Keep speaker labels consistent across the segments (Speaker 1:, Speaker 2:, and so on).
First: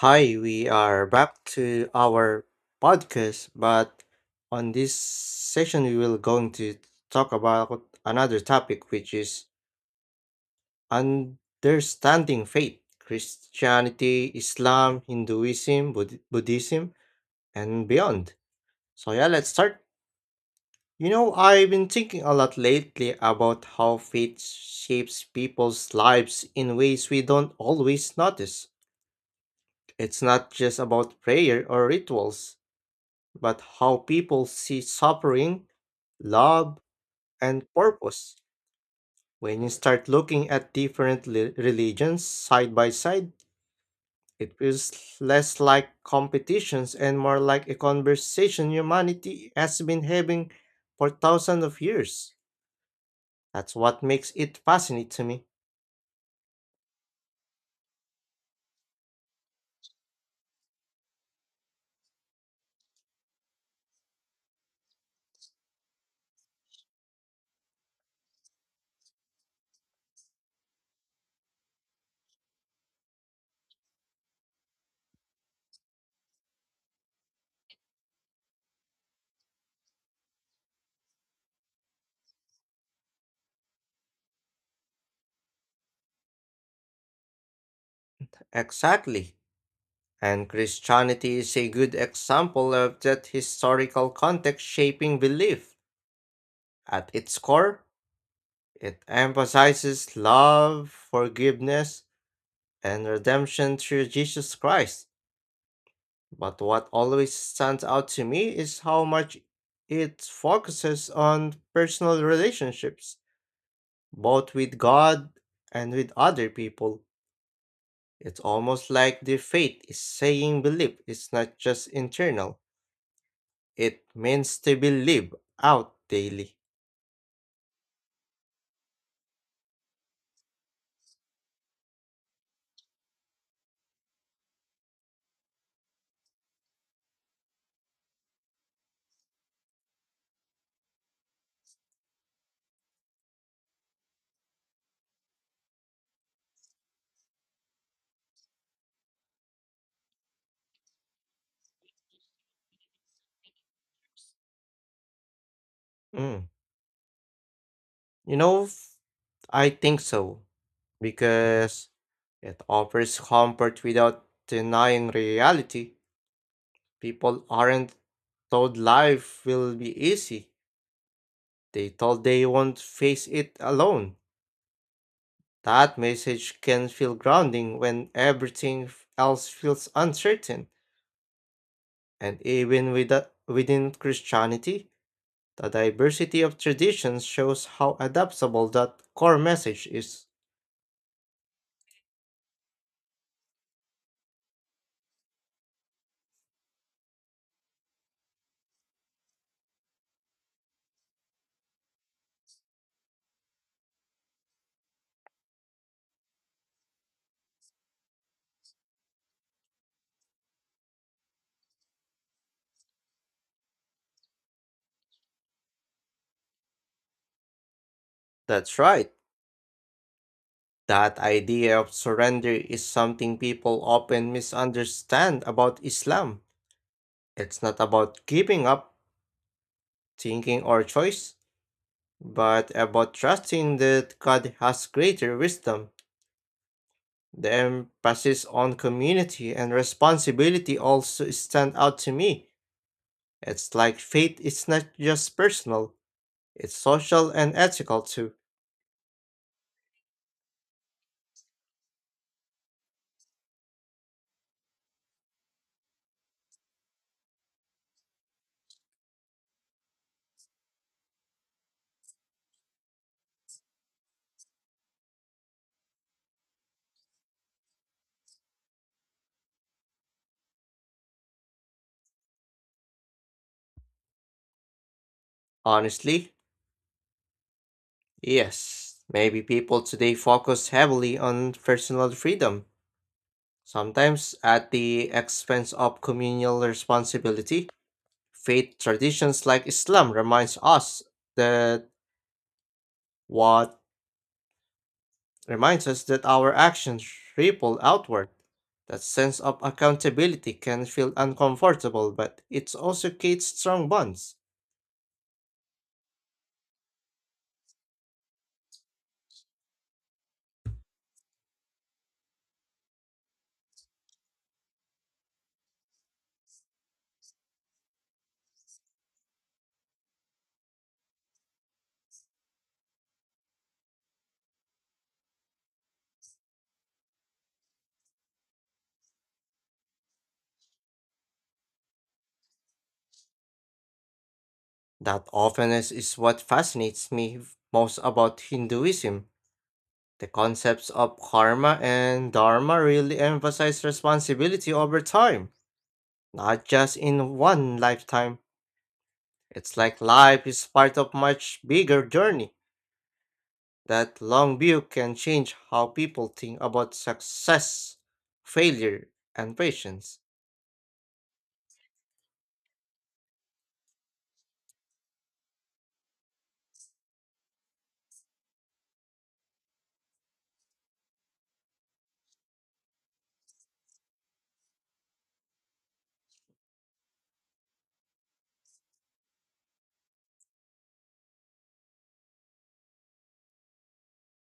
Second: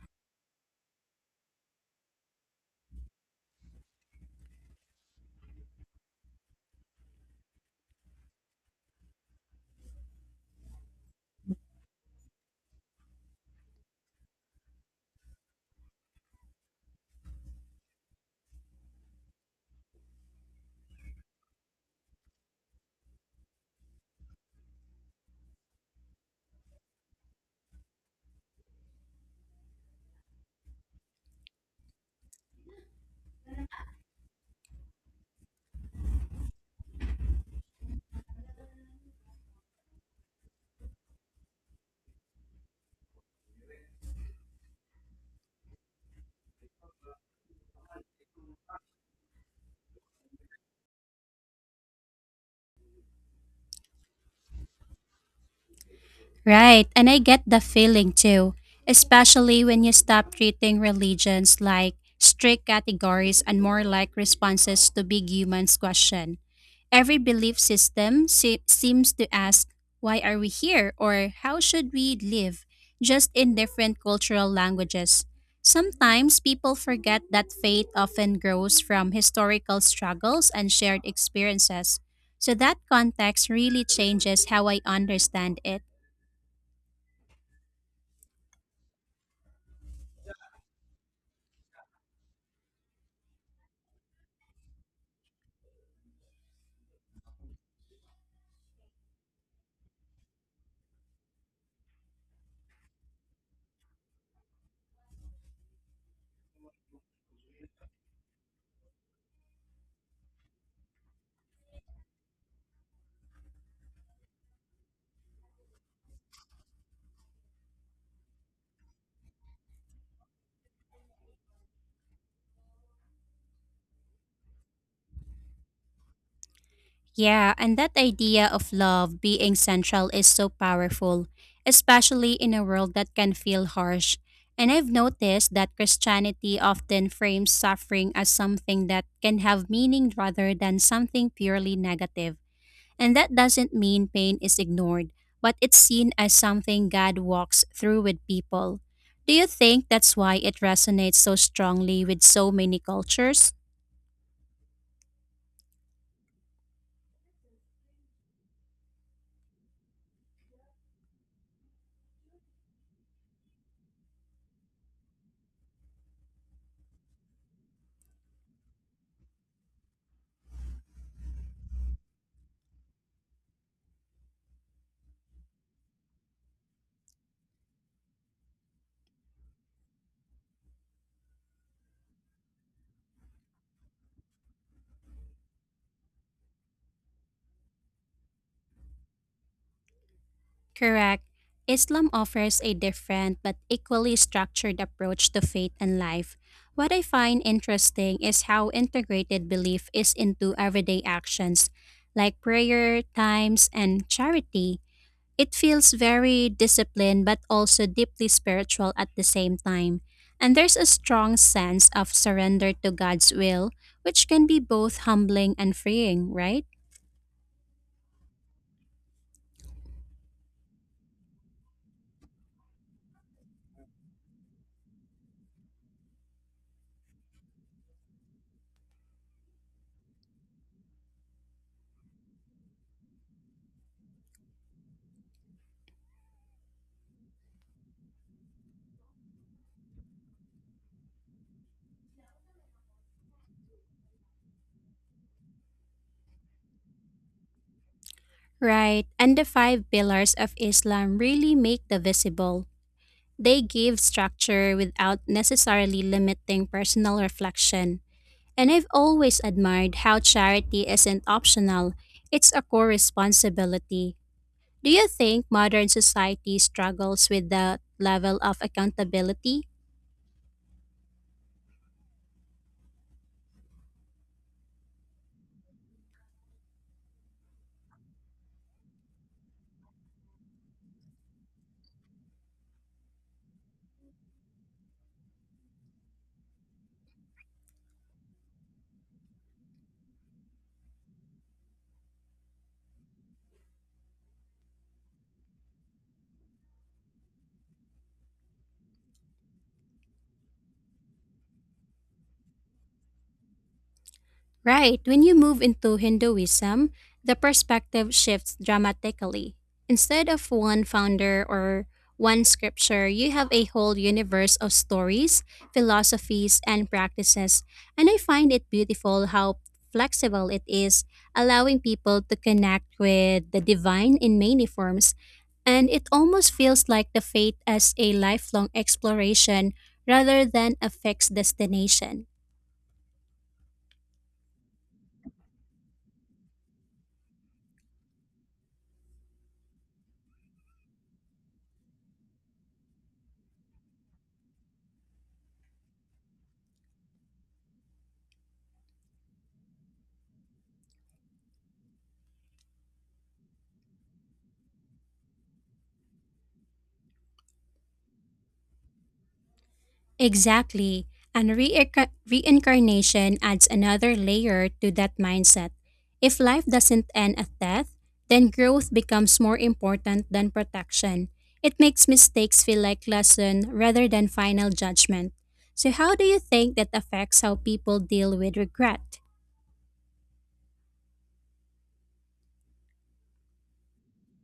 Speaker 1: Hi, we are back to our podcast, but on this session we will going to talk about another topic which is understanding faith, Christianity, Islam, Hinduism, Buddhism, and beyond. So, let's start. I've been thinking a lot lately about how faith shapes people's lives in ways we don't always notice. It's not just about prayer or rituals but how people see suffering, love, and purpose. When you start looking at different religions side by side, it feels less like competitions and more like a conversation humanity has been having for thousands of years. That's what makes it fascinating to me.
Speaker 2: Right, and I get the feeling too, especially when you stop treating religions like strict categories and more like responses to big humans' question. Every belief system seems to ask, why are we here or how should we live, just in different cultural languages. Sometimes people forget that faith often grows from historical struggles and shared experiences. So that context really changes how I understand it.
Speaker 1: Exactly. And Christianity is a good example of that historical context shaping belief. At its core, it emphasizes love, forgiveness, and redemption through Jesus Christ. But what always stands out to me is how much it focuses on personal relationships, both with God and with other people. It's almost like the faith is saying belief is not just internal, it means to be lived out daily.
Speaker 2: Yeah, and that idea of love being central is so powerful, especially in a world that can feel harsh. And I've noticed that Christianity often frames suffering as something that can have meaning rather than something purely negative. And that doesn't mean pain is ignored, but it's seen as something God walks through with people. Do you think that's why it resonates so strongly with so many cultures?
Speaker 1: Mm. You know, I think so, because it offers comfort without denying reality. People aren't told life will be easy, they told they won't face it alone. That message can feel grounding when everything else feels uncertain. And even with within Christianity, the diversity of traditions shows how adaptable that core message is.
Speaker 2: Correct. Islam offers a different but equally structured approach to faith and life. What I find interesting is how integrated belief is into everyday actions, like prayer, times, and charity. It feels very disciplined but also deeply spiritual at the same time. And there's a strong sense of surrender to God's will, which can be both humbling and freeing, right?
Speaker 1: That's right. That idea of surrender is something people often misunderstand about Islam. It's not about giving up thinking or choice, but about trusting that God has greater wisdom. The emphasis on community and responsibility also stand out to me. It's like faith is not just personal, it's social and ethical too.
Speaker 2: Right, and the five pillars of Islam really make the visible. They give structure without necessarily limiting personal reflection. And I've always admired how charity isn't optional, it's a core responsibility. Do you think modern society struggles with that level of accountability?
Speaker 1: Honestly, yes. Maybe people today focus heavily on personal freedom sometimes at the expense of communal responsibility. Faith traditions like Islam reminds us that what reminds us that our actions ripple outward. That sense of accountability can feel uncomfortable, but it also creates strong bonds.
Speaker 2: Right. When you move into Hinduism, the perspective shifts dramatically. Instead of one founder or one scripture, you have a whole universe of stories, philosophies, and practices. And I find it beautiful how flexible it is, allowing people to connect with the divine in many forms. And it almost feels like the faith as a lifelong exploration rather than a fixed destination.
Speaker 1: That openness is what fascinates me most about Hinduism. The concepts of karma and dharma really emphasize responsibility over time, not just in one lifetime. It's like life is part of much bigger journey. That long view can change how people think about success, failure, and patience.
Speaker 2: Exactly. And reincarnation adds another layer to that mindset. If life doesn't end at death, then growth becomes more important than protection. It makes mistakes feel like lesson rather than final judgment. So how do you think that affects how people deal with regret?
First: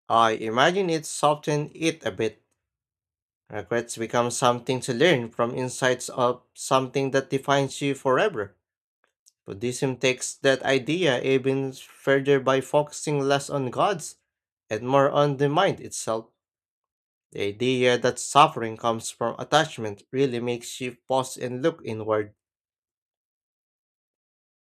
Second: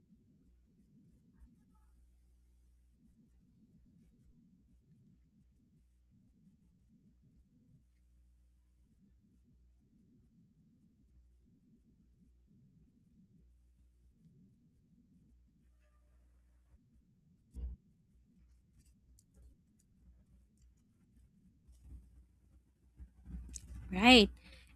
Speaker 1: I imagine it softened it a bit. Regrets become something to learn from insights of something that defines you forever. Buddhism takes that idea even further by focusing less on gods and more on the mind itself. The idea that suffering comes from attachment really makes you pause and look inward.
Speaker 2: Right.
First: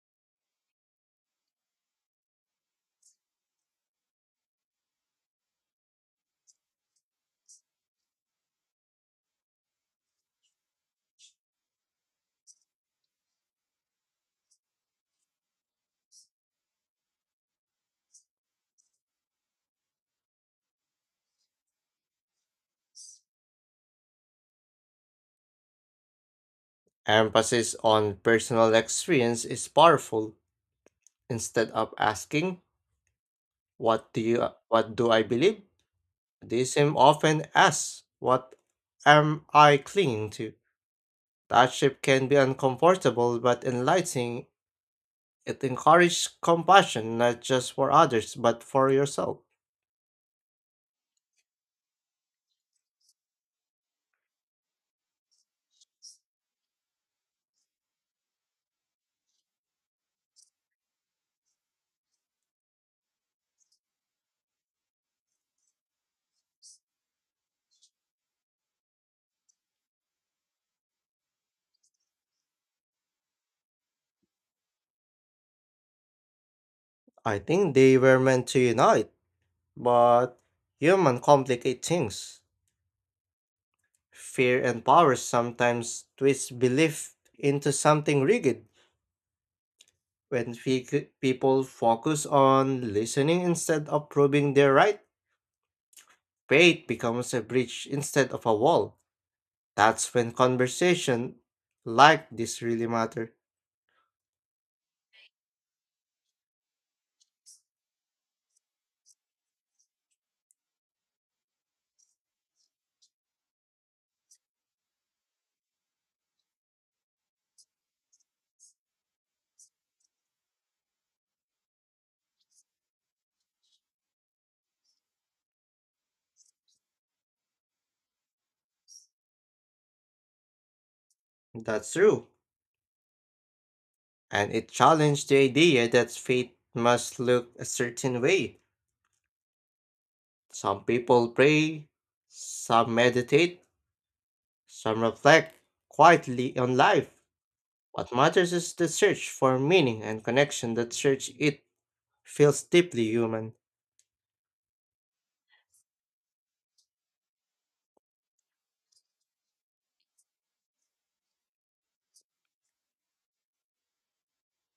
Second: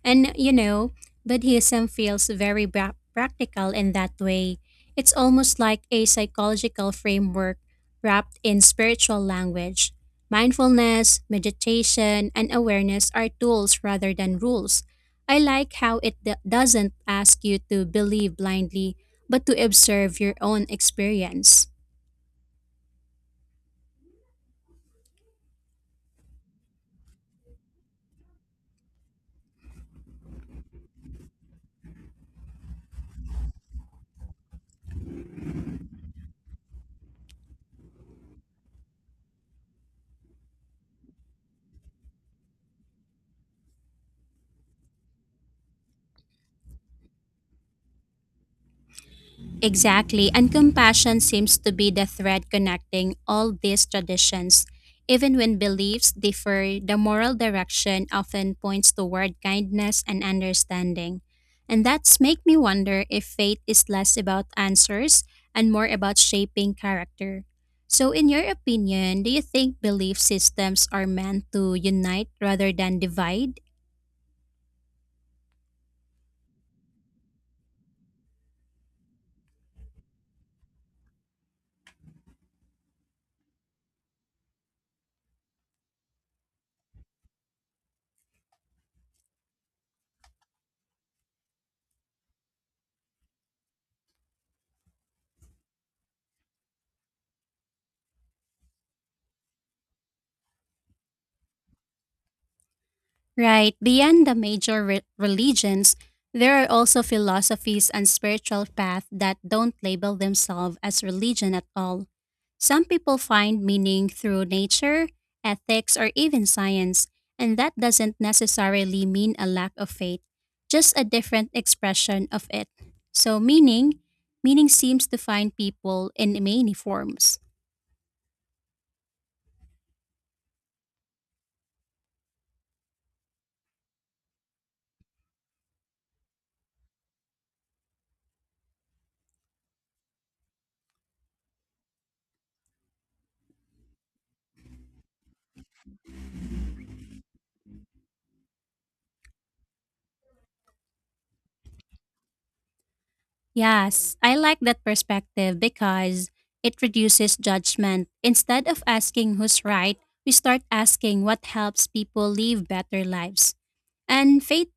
Speaker 2: And you know, Buddhism feels very practical in that way. It's almost like a psychological framework wrapped in spiritual language. Mindfulness, meditation, and awareness are tools rather than rules. I like how it doesn't ask you to believe blindly, but to observe your own experience.
Speaker 1: Emphasis on personal experience is powerful. Instead of asking, what do I believe? Buddhism often asks, what am I clinging to? That shift can be uncomfortable but enlightening. It encourages compassion not just for others but for yourself.
Speaker 2: Exactly, and compassion seems to be the thread connecting all these traditions. Even when beliefs differ, the moral direction often points toward kindness and understanding. And that's make me wonder if faith is less about answers and more about shaping character. So in your opinion, do you think belief systems are meant to unite rather than divide?
Speaker 1: I think they were meant to unite, but human complicate things. Fear and power sometimes twist belief into something rigid. When people focus on listening instead of proving their right, faith becomes a bridge instead of a wall. That's when conversation like this really matter.
Speaker 2: Right, beyond the major religions, there are also philosophies and spiritual paths that don't label themselves as religion at all. Some people find meaning through nature, ethics, or even science, and that doesn't necessarily mean a lack of faith, just a different expression of it. So, meaning seems to find people in many forms.
Speaker 1: That's true. And it challenged the idea that faith must look a certain way. Some people pray, some meditate, some reflect quietly on life. What matters is the search for meaning and connection that search it feels deeply human.
Speaker 2: Yes, I like that perspective because it reduces judgment. Instead of asking who's right, we start asking what helps people live better lives. And faith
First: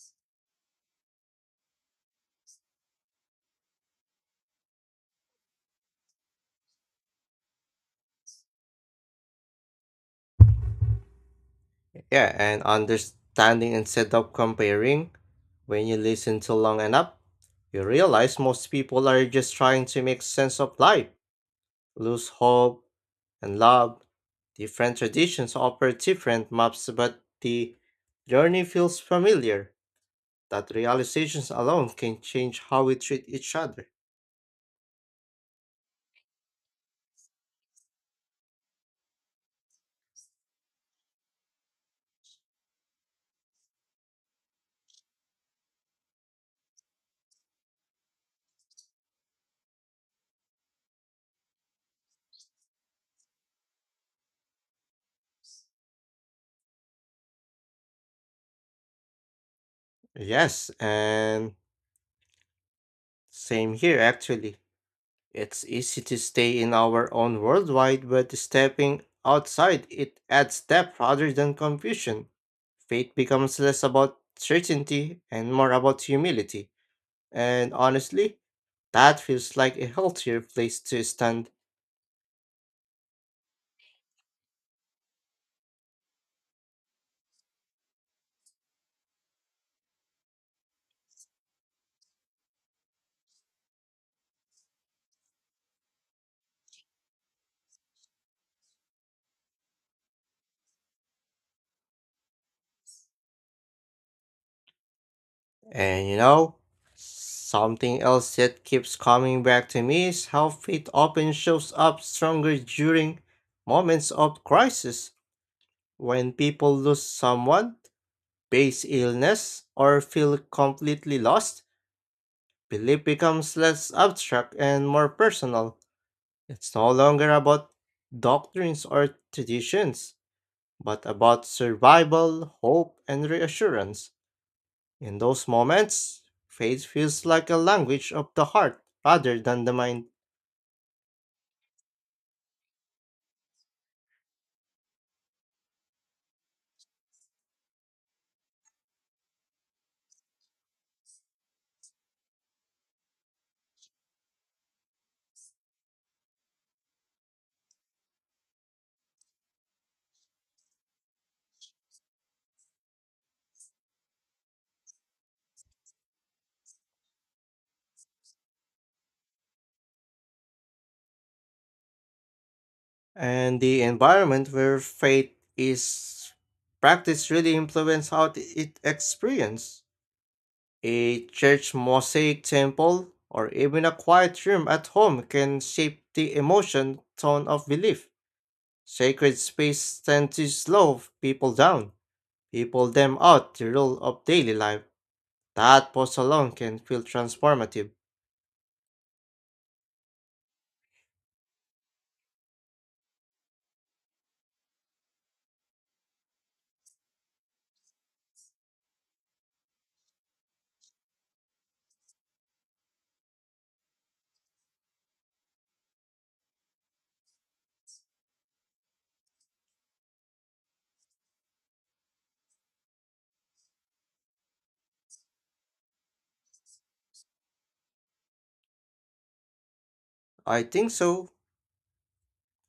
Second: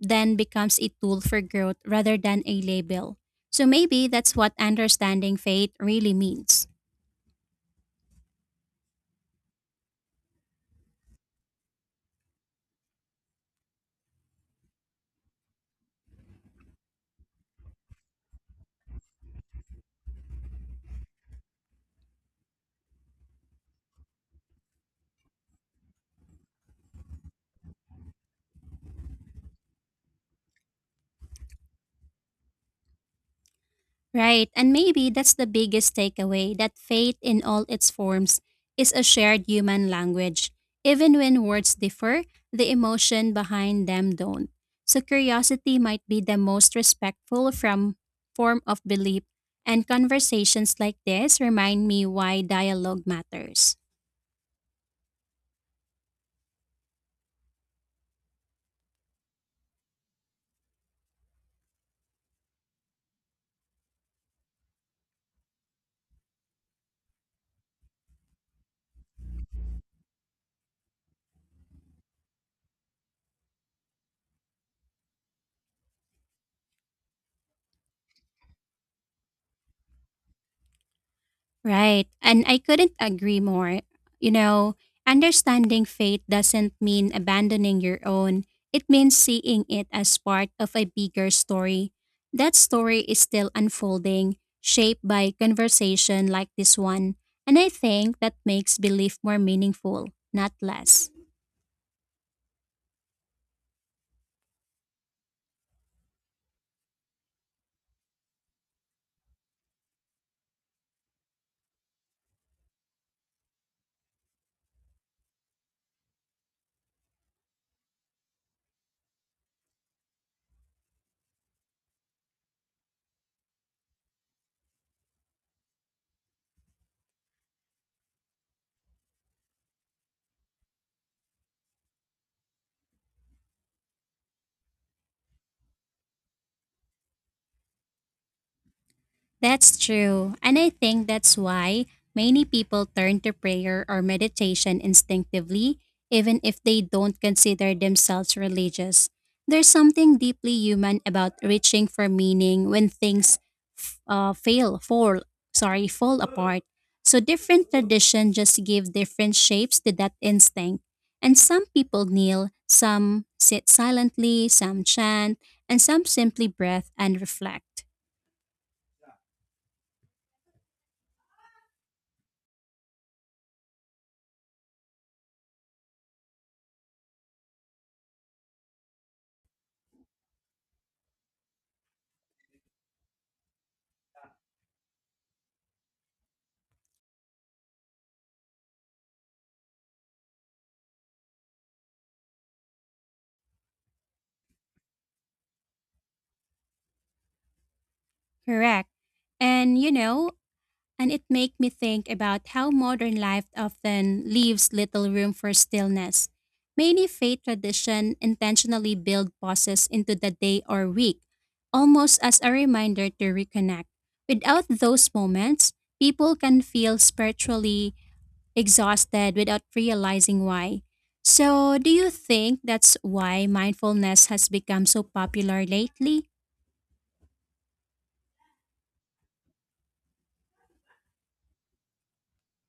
Speaker 2: then becomes a tool for growth rather than a label. So maybe that's what understanding faith really means.
Speaker 1: Yeah, and understanding instead of comparing. When you listen to long enough, you realize most people are just trying to make sense of life, lose hope and love. Different traditions offer different maps, but the journey feels familiar. That realizations alone can change how we treat each other.
Speaker 2: Right, and maybe that's the biggest takeaway that faith in all its forms is a shared human language. Even when words differ, the emotion behind them don't. So curiosity might be the most respectful from form of belief, and conversations like this remind me why dialogue matters.
Speaker 1: Yes, and same here actually. It's easy to stay in our own worldwide, but stepping outside it adds depth rather than confusion. Faith becomes less about certainty and more about humility. And honestly, that feels like a healthier place to stand.
Speaker 2: Right. And I couldn't agree more. You know, understanding faith doesn't mean abandoning your own, it means seeing it as part of a bigger story. That story is still unfolding, shaped by conversation like this one. And I think that makes belief more meaningful, not less.
Speaker 1: And you know, something else that keeps coming back to me is how faith often shows up stronger during moments of crisis when people lose someone base illness, or feel completely lost, belief becomes less abstract and more personal. It's no longer about doctrines or traditions, but about survival, hope, and reassurance. In those moments, faith feels like a language of the heart rather than the
Speaker 2: That's
Speaker 1: mind.
Speaker 2: true. And I think that's why many people turn to prayer or meditation instinctively, even if they don't consider themselves religious. There's something deeply human about reaching for meaning when things fall, sorry, fall apart. So different traditions just give different shapes to that instinct. And some people kneel, some sit silently, some chant, and some simply breath and reflect.
Speaker 1: And the environment where faith is practiced really influences how it experienced. A church mosaic temple or even a quiet room at home can shape the emotion tone of belief. Sacred space tend to slow people down, people them out the rule of daily life. That pause alone can feel transformative.
Speaker 2: Correct. And you know, and it make me think about how modern life often leaves little room for stillness. Many faith tradition intentionally build pauses into the day or week, almost as a reminder to reconnect. Without those moments, people can feel spiritually exhausted without realizing why. So, do you think that's why mindfulness has become so popular lately?
Speaker 1: I think so,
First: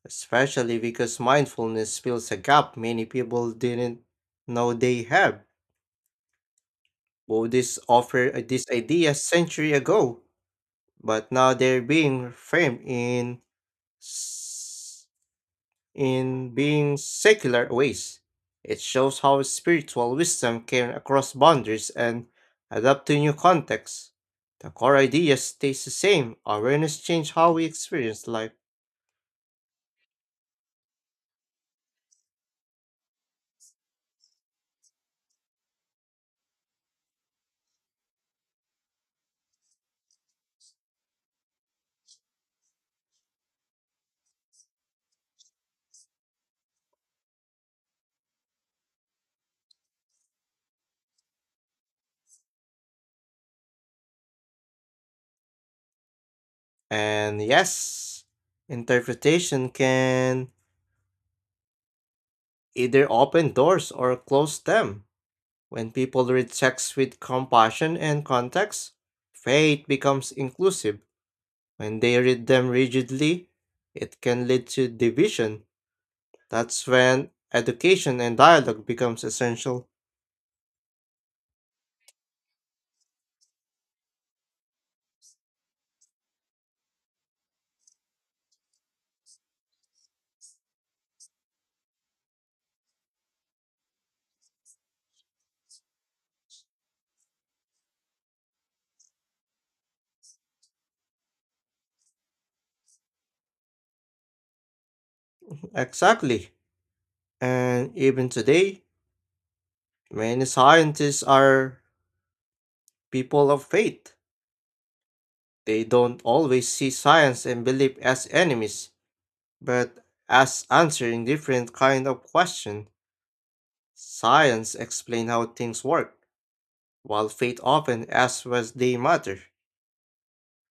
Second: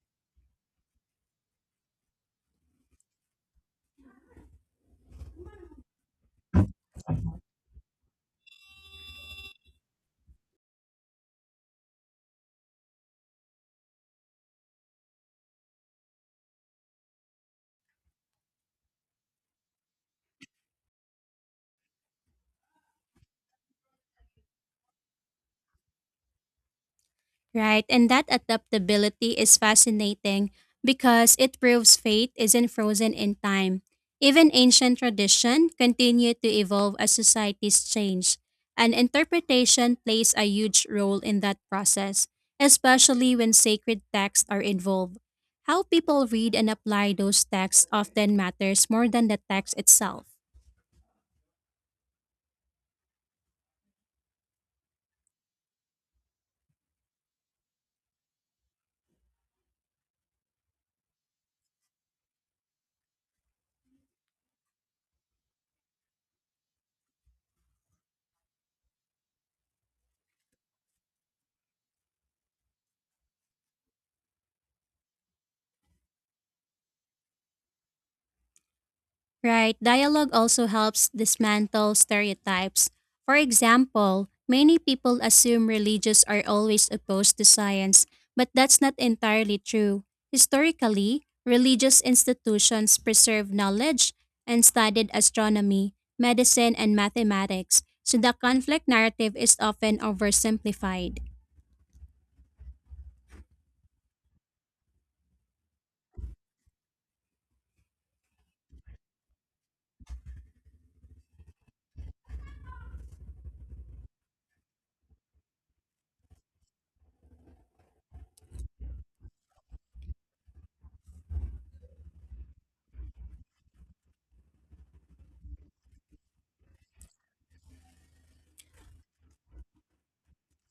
Speaker 1: especially because mindfulness fills a gap many people didn't know they have. Buddhists offered this idea century ago, but now they're being framed s- in being secular ways. It shows how spiritual wisdom can across boundaries and adapt to new contexts. The core idea stays the same. Awareness changes how we
Speaker 2: Right, and that
Speaker 1: experience life.
Speaker 2: adaptability is fascinating because it proves faith isn't frozen in time. Even ancient tradition continue to evolve as societies change, and interpretation plays a huge role in that process, especially when sacred texts are involved. How people read and apply those texts often matters more than the text itself.
Speaker 1: And yes, interpretation can either open doors or close them. When people read texts with compassion and context, faith becomes inclusive. When they read them rigidly, it can lead to division. That's when education and dialogue becomes
Speaker 2: Right,
Speaker 1: essential.
Speaker 2: dialogue also helps dismantle stereotypes. For example, many people assume religious are always opposed to science, but that's not entirely true. Historically, religious institutions preserved knowledge and studied astronomy, medicine, and mathematics, so the conflict narrative is often oversimplified.
Speaker 1: Exactly. And even today, many scientists are people of faith. They don't always see science and belief as enemies, but as answering different kind of question. Science explain how things work, while faith often asks what they matter.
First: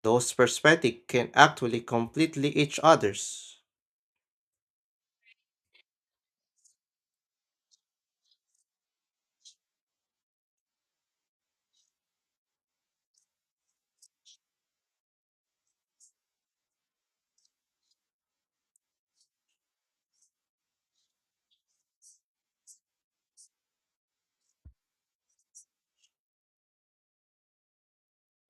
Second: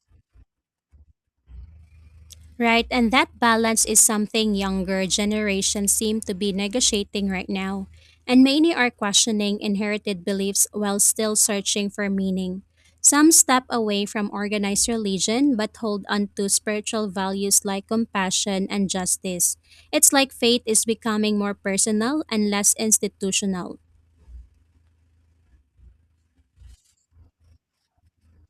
Speaker 1: Those perspectives can actually completely each
Speaker 2: Right, and that
Speaker 1: other's.
Speaker 2: balance is something younger generations seem to be negotiating right now, and many are questioning inherited beliefs while still searching for meaning. Some step away from organized religion but hold on to spiritual values like compassion and justice. It's like faith is becoming more personal and less institutional.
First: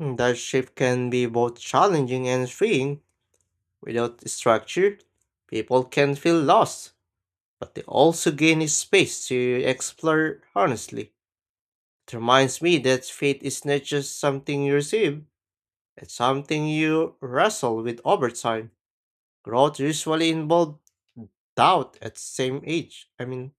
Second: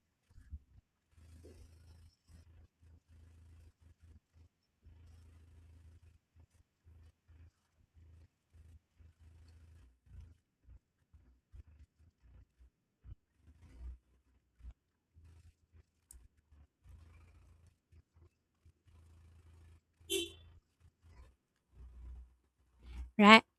Speaker 1: Mm, that shift can be both challenging and freeing. Without structure, people can feel lost, but they also gain a space to explore honestly. It reminds me that faith is not just something you receive, it's something you wrestle with over time. Growth usually involves doubt at same age. I
Speaker 2: Right?
Speaker 1: mean,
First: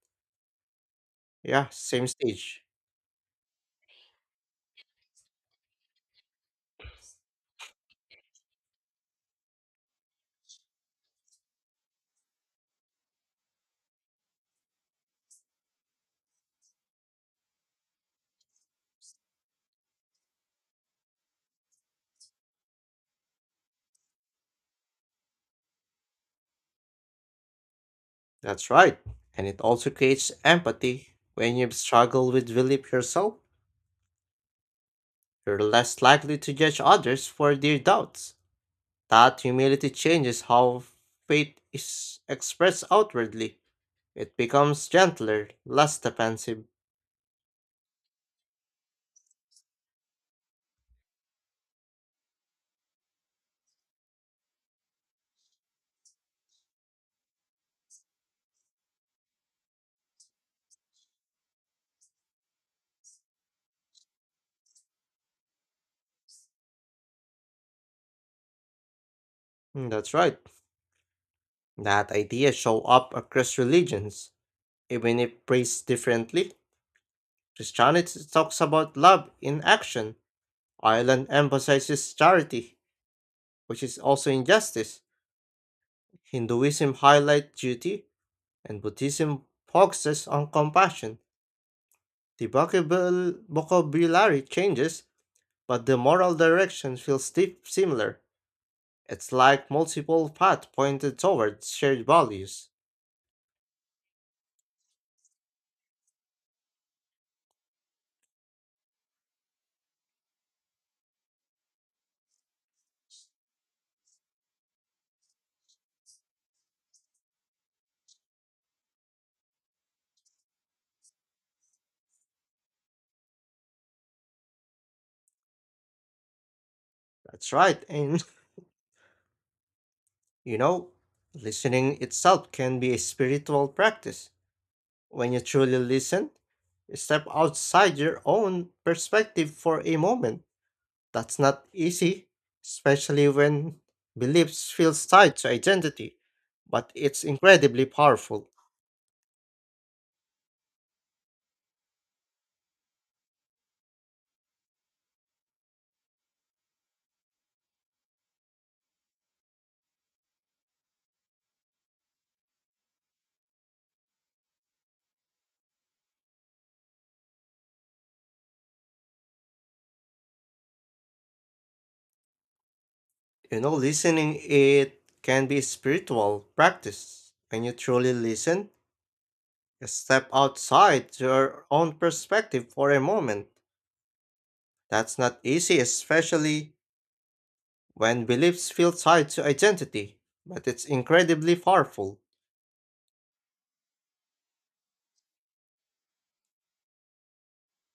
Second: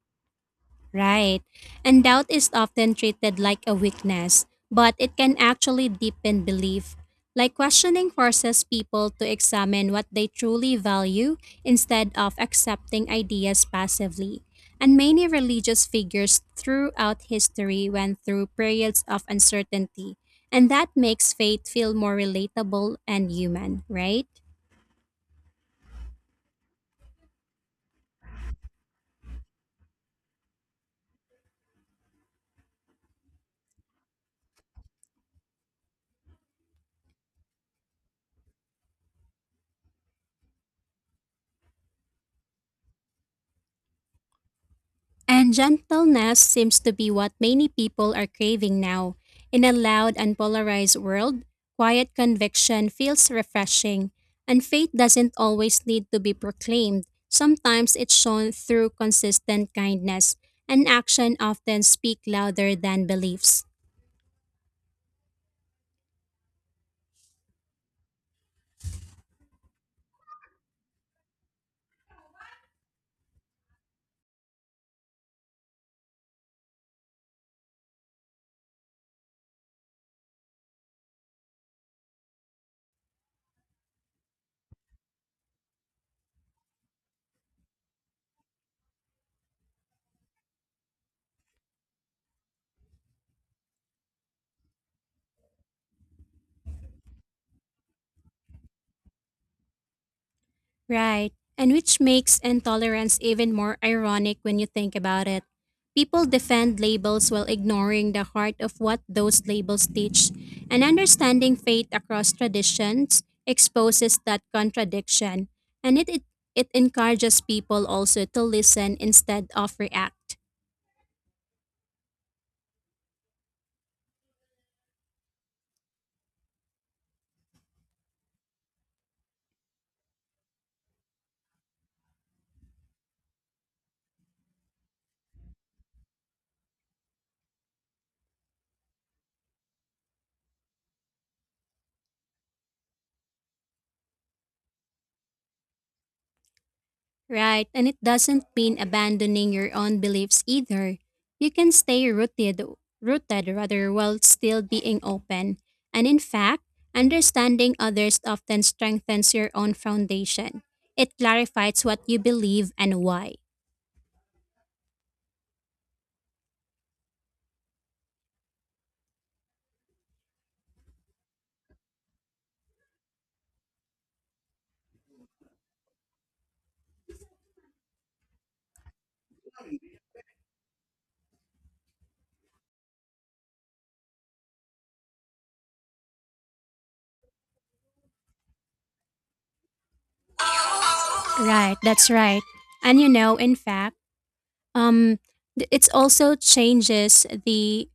Speaker 2: Right.
Speaker 1: yeah,
Speaker 2: And
Speaker 1: same
Speaker 2: doubt is
Speaker 1: stage.
Speaker 2: often treated like a weakness, but it can actually deepen belief. Like questioning forces people to examine what they truly value instead of accepting ideas passively. And many religious figures throughout history went through periods of uncertainty, and that makes faith feel more relatable and human, right?
Speaker 1: That's right. And it also creates empathy when you struggle with belief yourself. You're less likely to judge others for their doubts. That humility changes how faith is expressed outwardly. It becomes gentler,
Speaker 2: And
Speaker 1: less
Speaker 2: gentleness
Speaker 1: defensive.
Speaker 2: seems to be what many people are craving now. In a loud and polarized world, quiet conviction feels refreshing, and faith doesn't always need to be proclaimed. Sometimes it's shown through consistent kindness, and action often speak louder than beliefs.
Speaker 1: Mm, that's right. That idea show up across religions, even if praised differently. Christianity talks about love in action. Ireland emphasizes charity, which is also injustice. Hinduism highlights duty, and Buddhism focuses on compassion. The vocabulary changes, but the moral direction feels deep similar. It's like multiple paths pointed
Speaker 2: Right.
Speaker 1: toward
Speaker 2: And which
Speaker 1: shared
Speaker 2: makes
Speaker 1: values.
Speaker 2: intolerance even more ironic when you think about it. People defend labels while ignoring the heart of what those labels teach, and understanding faith across traditions exposes that contradiction. And it encourages people also to listen instead of react.
Speaker 1: That's right, and you know, listening itself can be a spiritual practice. When you truly listen, step outside your own perspective for a moment. That's not easy, especially when beliefs feel tied to identity, but it's
Speaker 2: Right,
Speaker 1: incredibly
Speaker 2: and it doesn't
Speaker 1: powerful.
Speaker 2: mean abandoning your own beliefs either. You can stay rooted rather, while still being open. And in fact, understanding others often strengthens your own foundation. It clarifies what you believe and why.
Speaker 1: Listening it can be a spiritual practice. When you truly listen, you step outside your own perspective for a moment. That's not easy, especially when beliefs feel tied to identity, but it's incredibly
Speaker 2: Right, that's
Speaker 1: powerful.
Speaker 2: right. And you know, in fact, um, it's also changes the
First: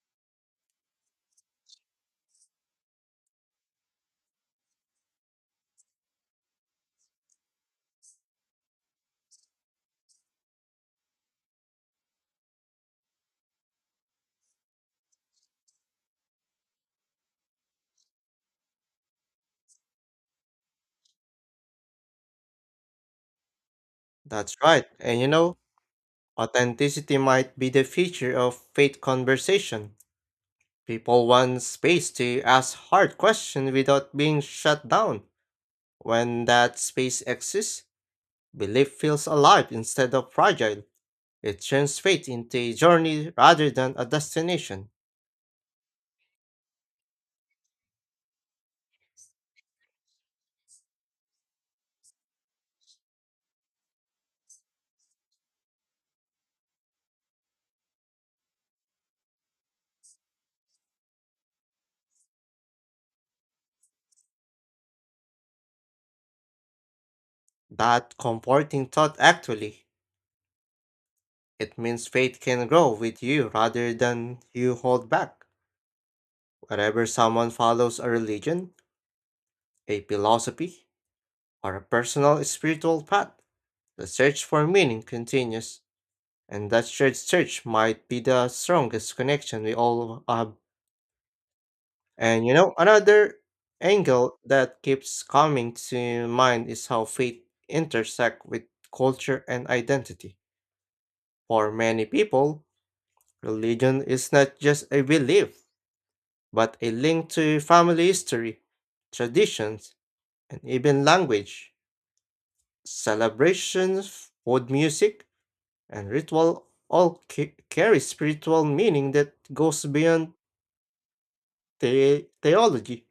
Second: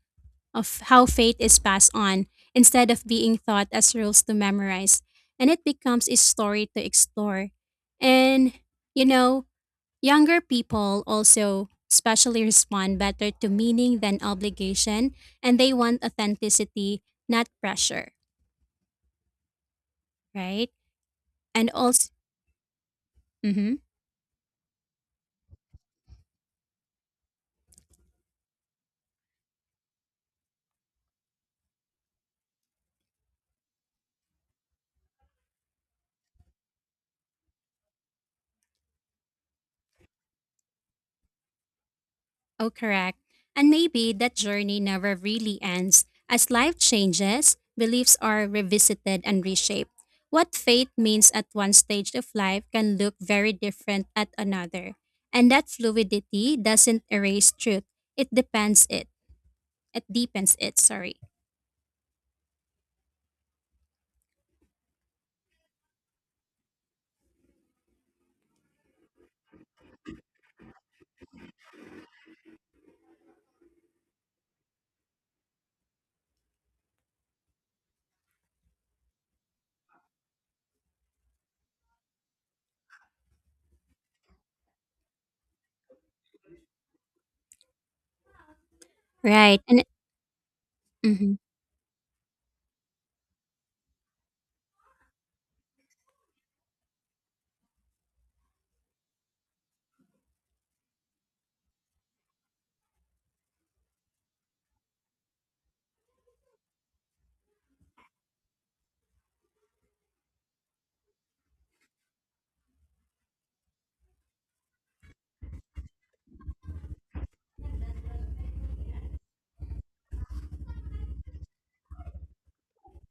Speaker 2: of how faith is passed on instead of being thought as rules to memorize, and it becomes a story to explore. And, you know, younger people also especially respond better to meaning than obligation, and they want authenticity, not pressure, right? And also, mhm.
Speaker 1: That's right. Authenticity might be the feature of faith conversation. People want space to ask hard questions without being shut down. When that space exists, belief feels alive instead of fragile. It turns faith into
Speaker 2: Oh,
Speaker 1: a
Speaker 2: correct.
Speaker 1: journey
Speaker 2: And
Speaker 1: rather than a
Speaker 2: maybe that journey
Speaker 1: destination.
Speaker 2: never really ends. As life changes, beliefs are revisited and reshaped. What faith means at one stage of life can look very different at another. And that fluidity doesn't erase truth. It depends it. It deepens it, sorry.
Speaker 1: That comforting thought actually. It means faith can grow with you rather than you hold back. Wherever someone follows a religion, a philosophy, or a personal spiritual path, the search for meaning continues. And that shared search might be the strongest
Speaker 2: Right.
Speaker 1: connection we
Speaker 2: And
Speaker 1: all have.
Speaker 2: mhm.
Speaker 1: Another angle that keeps coming to mind is how faith intersect with culture and identity. For many people, religion is not just a belief, but a link to family history, traditions, and even language. Celebrations, food music, and ritual all carry spiritual meaning that goes beyond theology.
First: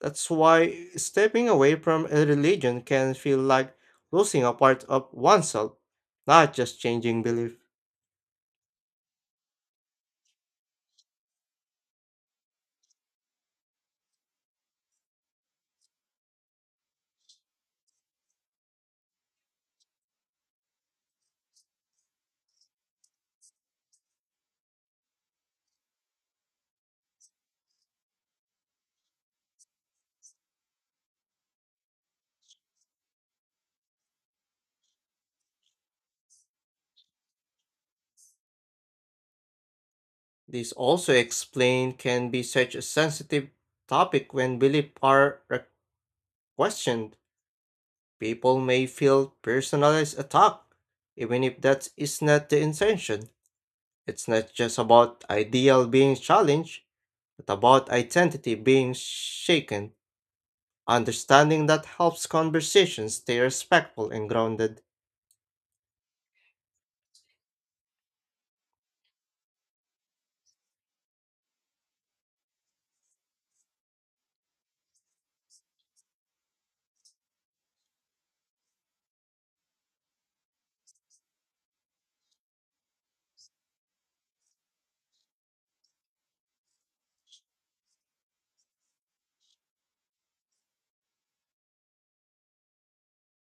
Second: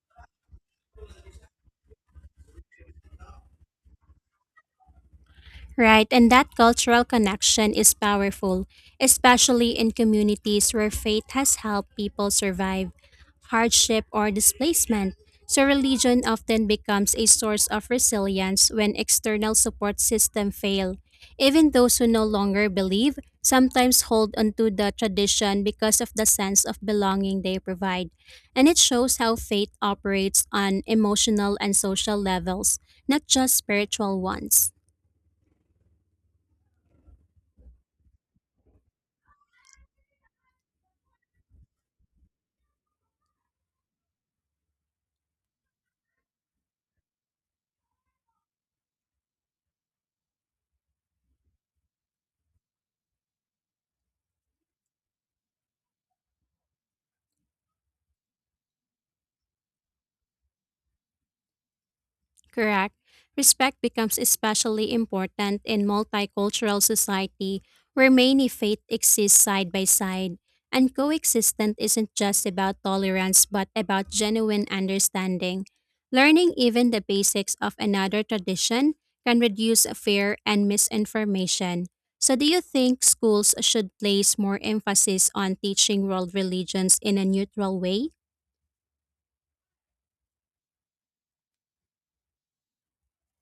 Speaker 1: That's why stepping away from a religion can feel like losing a part of oneself,
Speaker 2: Right, and
Speaker 1: not
Speaker 2: that
Speaker 1: just
Speaker 2: cultural
Speaker 1: changing belief.
Speaker 2: connection is powerful, especially in communities where faith has helped people survive hardship or displacement. So religion often becomes a source of resilience when external support systems fail. Even those who no longer believe sometimes hold onto the tradition because of the sense of belonging they provide. And it shows how faith operates on emotional and social levels, not just spiritual ones.
Speaker 1: This also explain can be such a sensitive topic when beliefs are questioned. People may feel personalized attack, even if that is not the intention. It's not just about ideal being challenged, but about identity being shaken. Understanding that helps
Speaker 2: Correct.
Speaker 1: conversations stay
Speaker 2: Respect
Speaker 1: respectful
Speaker 2: becomes
Speaker 1: and grounded.
Speaker 2: especially important in multicultural society where many faiths exist side by side. And coexistence isn't just about tolerance but about genuine understanding. Learning even the basics of another tradition can reduce fear and misinformation. So, do you think schools should place more emphasis on teaching world religions in a neutral way?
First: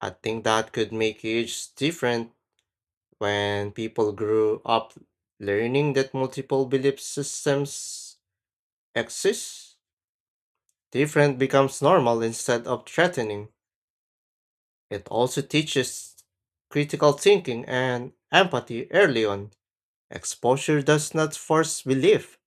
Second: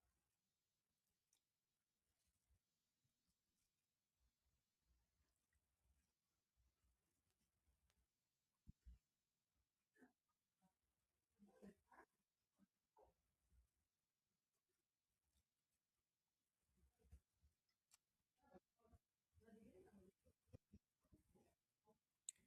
Speaker 1: I think that could make huge difference when people grew up learning that multiple belief systems exist. Different becomes normal instead of threatening. It also teaches critical thinking and empathy early on. Exposure does not force belief,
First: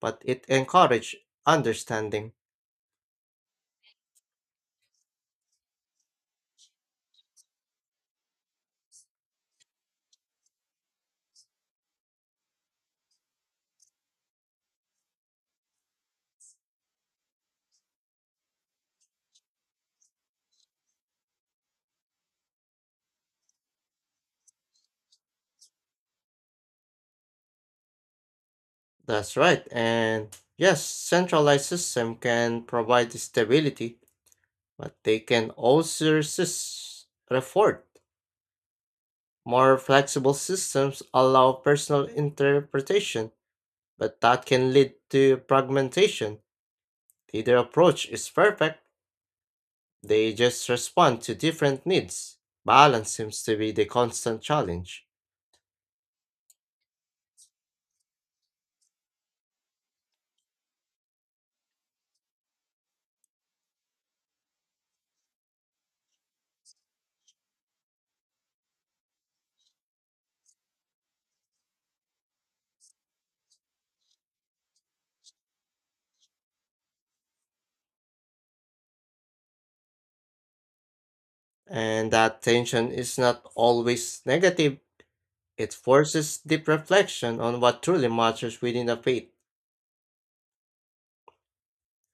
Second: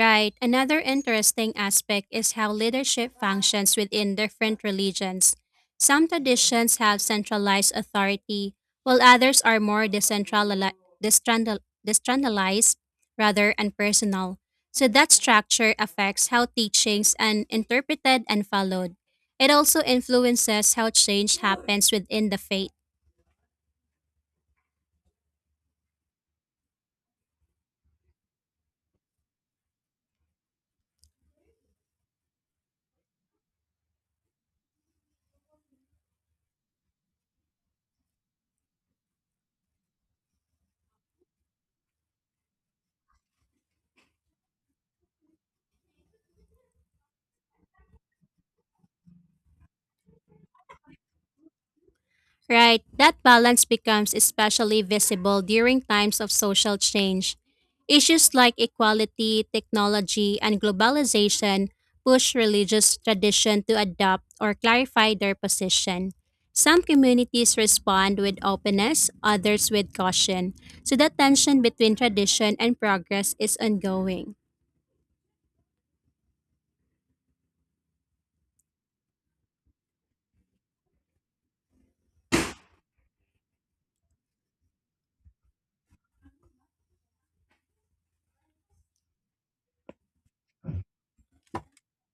Speaker 1: but it
Speaker 2: Another
Speaker 1: encourages
Speaker 2: interesting aspect
Speaker 1: understanding.
Speaker 2: is how leadership functions within different religions. Some traditions have centralized authority, while others are more destrandal- decentralized, rather, and personal. So that structure affects how teachings are interpreted and followed. It also influences how change happens within the faith.
Speaker 1: That's right, and yes, centralized system can provide stability but they can also resist effort. More flexible systems allow personal interpretation, but that can lead to fragmentation. Neither approach is perfect, they just respond to different needs.
Speaker 2: Right,
Speaker 1: Balance
Speaker 2: that
Speaker 1: seems to
Speaker 2: balance
Speaker 1: be the
Speaker 2: becomes
Speaker 1: constant
Speaker 2: especially
Speaker 1: challenge.
Speaker 2: visible during times of social change. Issues like equality, technology, and globalization push religious tradition to adopt or clarify their position. Some communities respond with openness, others with caution, so the tension between tradition and progress is ongoing.
Speaker 1: And that tension is not always negative, it forces deep reflection on what truly matters within a faith.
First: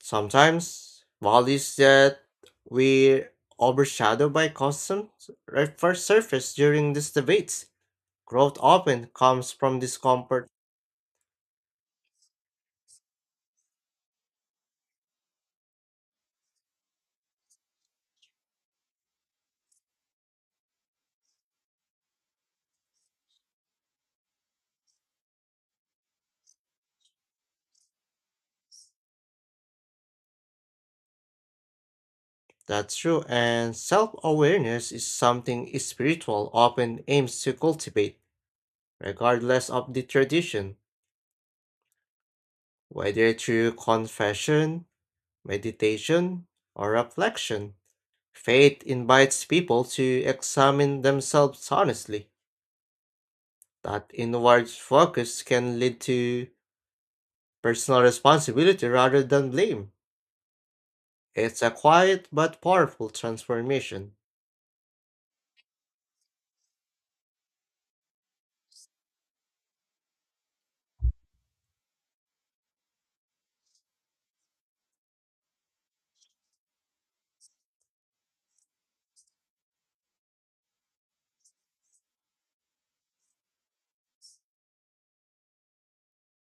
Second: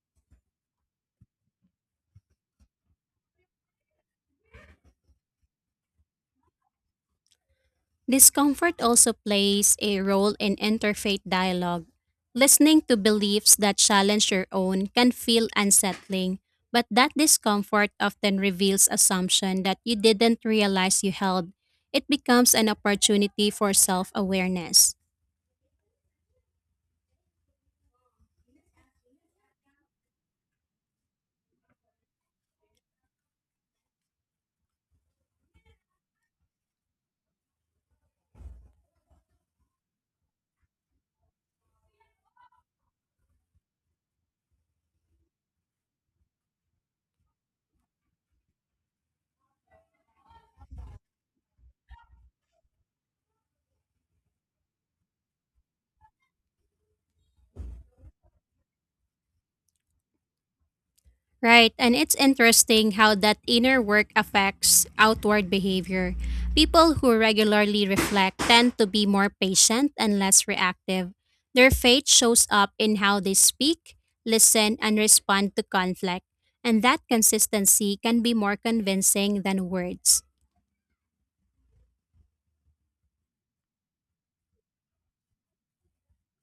Speaker 1: Sometimes values that were overshadowed by constant first surface during these debates. Growth
Speaker 2: Discomfort
Speaker 1: often
Speaker 2: also
Speaker 1: comes
Speaker 2: plays
Speaker 1: from
Speaker 2: a role
Speaker 1: discomfort.
Speaker 2: in interfaith dialogue. Listening to beliefs that challenge your own can feel unsettling, but that discomfort often reveals assumption that you didn't realize you held. It becomes an opportunity for self-awareness.
Speaker 1: That's true, and self awareness is something spiritual often aims to cultivate, regardless of the tradition, whether through confession, meditation, or reflection. Faith invites people to examine themselves honestly. That inward focus can lead to personal responsibility rather than blame. It's a
Speaker 2: Right, and it's
Speaker 1: quiet but
Speaker 2: interesting
Speaker 1: powerful
Speaker 2: how that inner work
Speaker 1: transformation.
Speaker 2: affects outward behavior. People who regularly reflect tend to be more patient and less reactive. Their faith shows up in how they speak, listen, and respond to conflict, and that consistency can be more convincing than words.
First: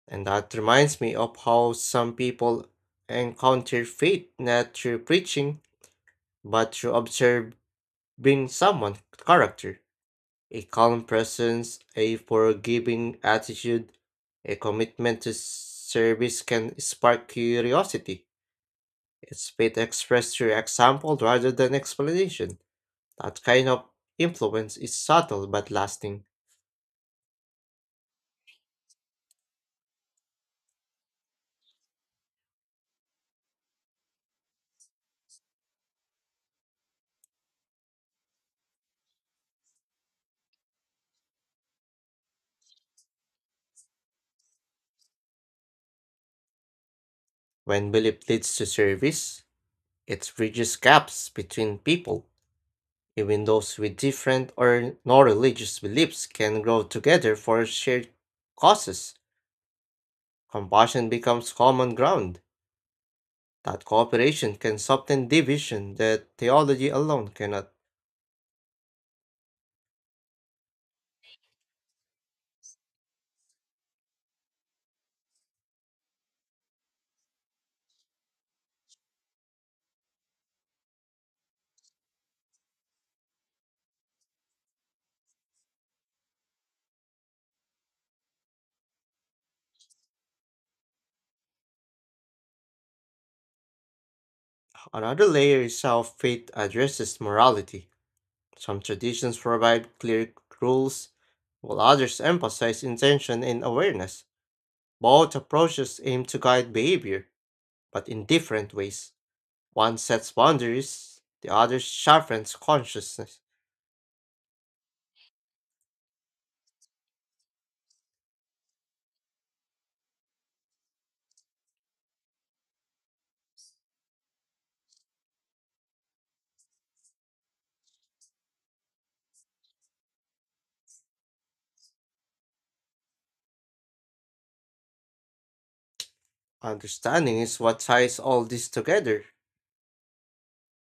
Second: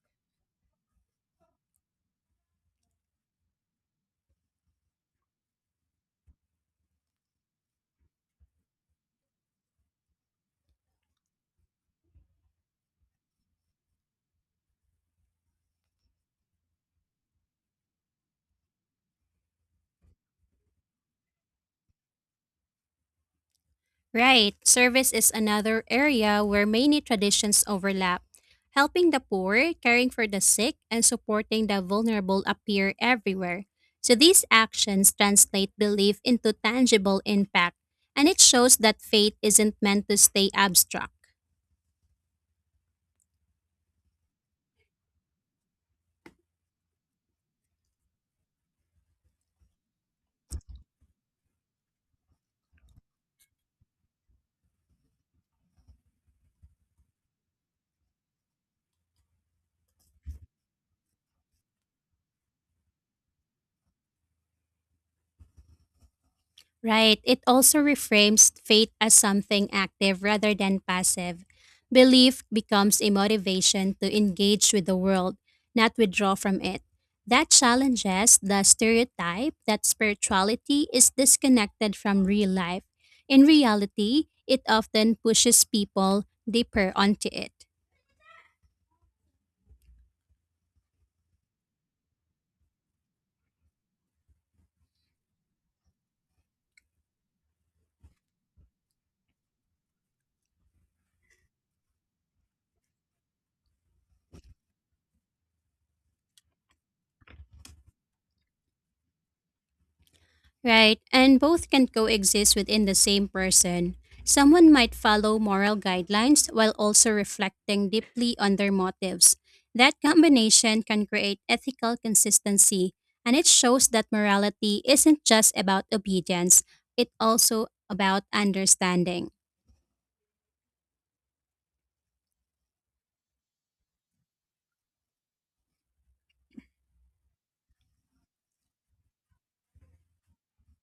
Speaker 1: And that reminds me of how some people encounter faith not through preaching, but through observing someone's character. A calm presence, a forgiving attitude, a commitment to service can spark curiosity. It's faith expressed through example rather than explanation. That kind of
Speaker 2: Right,
Speaker 1: influence is
Speaker 2: service is
Speaker 1: subtle but
Speaker 2: another
Speaker 1: lasting.
Speaker 2: area where many traditions overlap. Helping the poor, caring for the sick, and supporting the vulnerable appear everywhere. So these actions translate belief into tangible impact, and it shows that faith isn't meant to stay abstract.
Speaker 1: When belief leads to service, it bridges gaps between people. Even those with different or no religious beliefs can grow together for shared causes. Compassion becomes common ground. That cooperation can soften division that theology
Speaker 2: Right.
Speaker 1: alone
Speaker 2: It
Speaker 1: cannot.
Speaker 2: also reframes faith as something active rather than passive. Belief becomes a motivation to engage with the world, not withdraw from it. That challenges the stereotype that spirituality is disconnected from real life. In reality, it often pushes people deeper onto it.
Speaker 1: Another layer is how faith addresses morality. Some traditions provide clear rules, while others emphasize intention and awareness. Both approaches aim to guide behavior, but in different ways. One sets
Speaker 2: Right,
Speaker 1: boundaries,
Speaker 2: and
Speaker 1: the
Speaker 2: both
Speaker 1: other
Speaker 2: can coexist
Speaker 1: sharpens
Speaker 2: within the same
Speaker 1: consciousness.
Speaker 2: person. Someone might follow moral guidelines while also reflecting deeply on their motives. That combination can create ethical consistency, and it shows that morality isn't just about obedience, it's also about understanding.
Speaker 1: Understanding is what ties all this together.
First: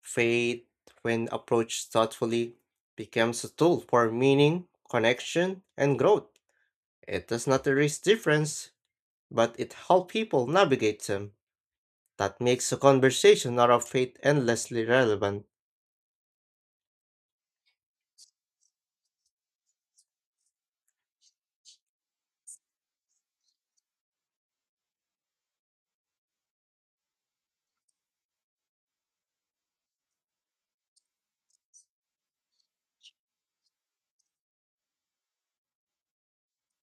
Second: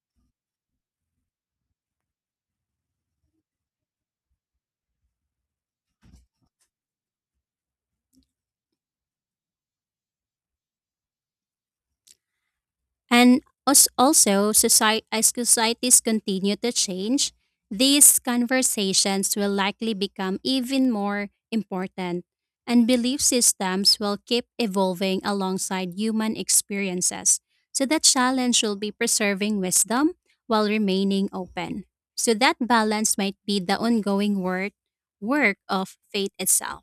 Speaker 1: Faith, when approached thoughtfully, becomes a tool for meaning, connection, and growth. It does not erase difference, but it helps people navigate them. That makes a
Speaker 2: And
Speaker 1: conversation out of faith endlessly
Speaker 2: as
Speaker 1: relevant.
Speaker 2: societies continue to change, these conversations will likely become even more important, and belief systems will keep evolving alongside human experiences. So, that challenge will be preserving wisdom while remaining open. So, that balance might be the ongoing work of faith itself.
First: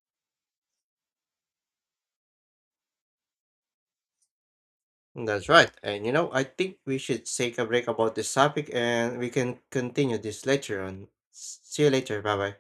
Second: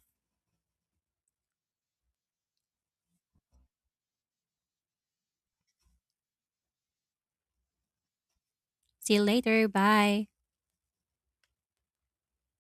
Speaker 1: That's right. I think we should take a break about this topic
Speaker 2: See
Speaker 1: and
Speaker 2: you
Speaker 1: we can
Speaker 2: later.
Speaker 1: continue
Speaker 2: Bye.
Speaker 1: this later on. See you later. Bye bye.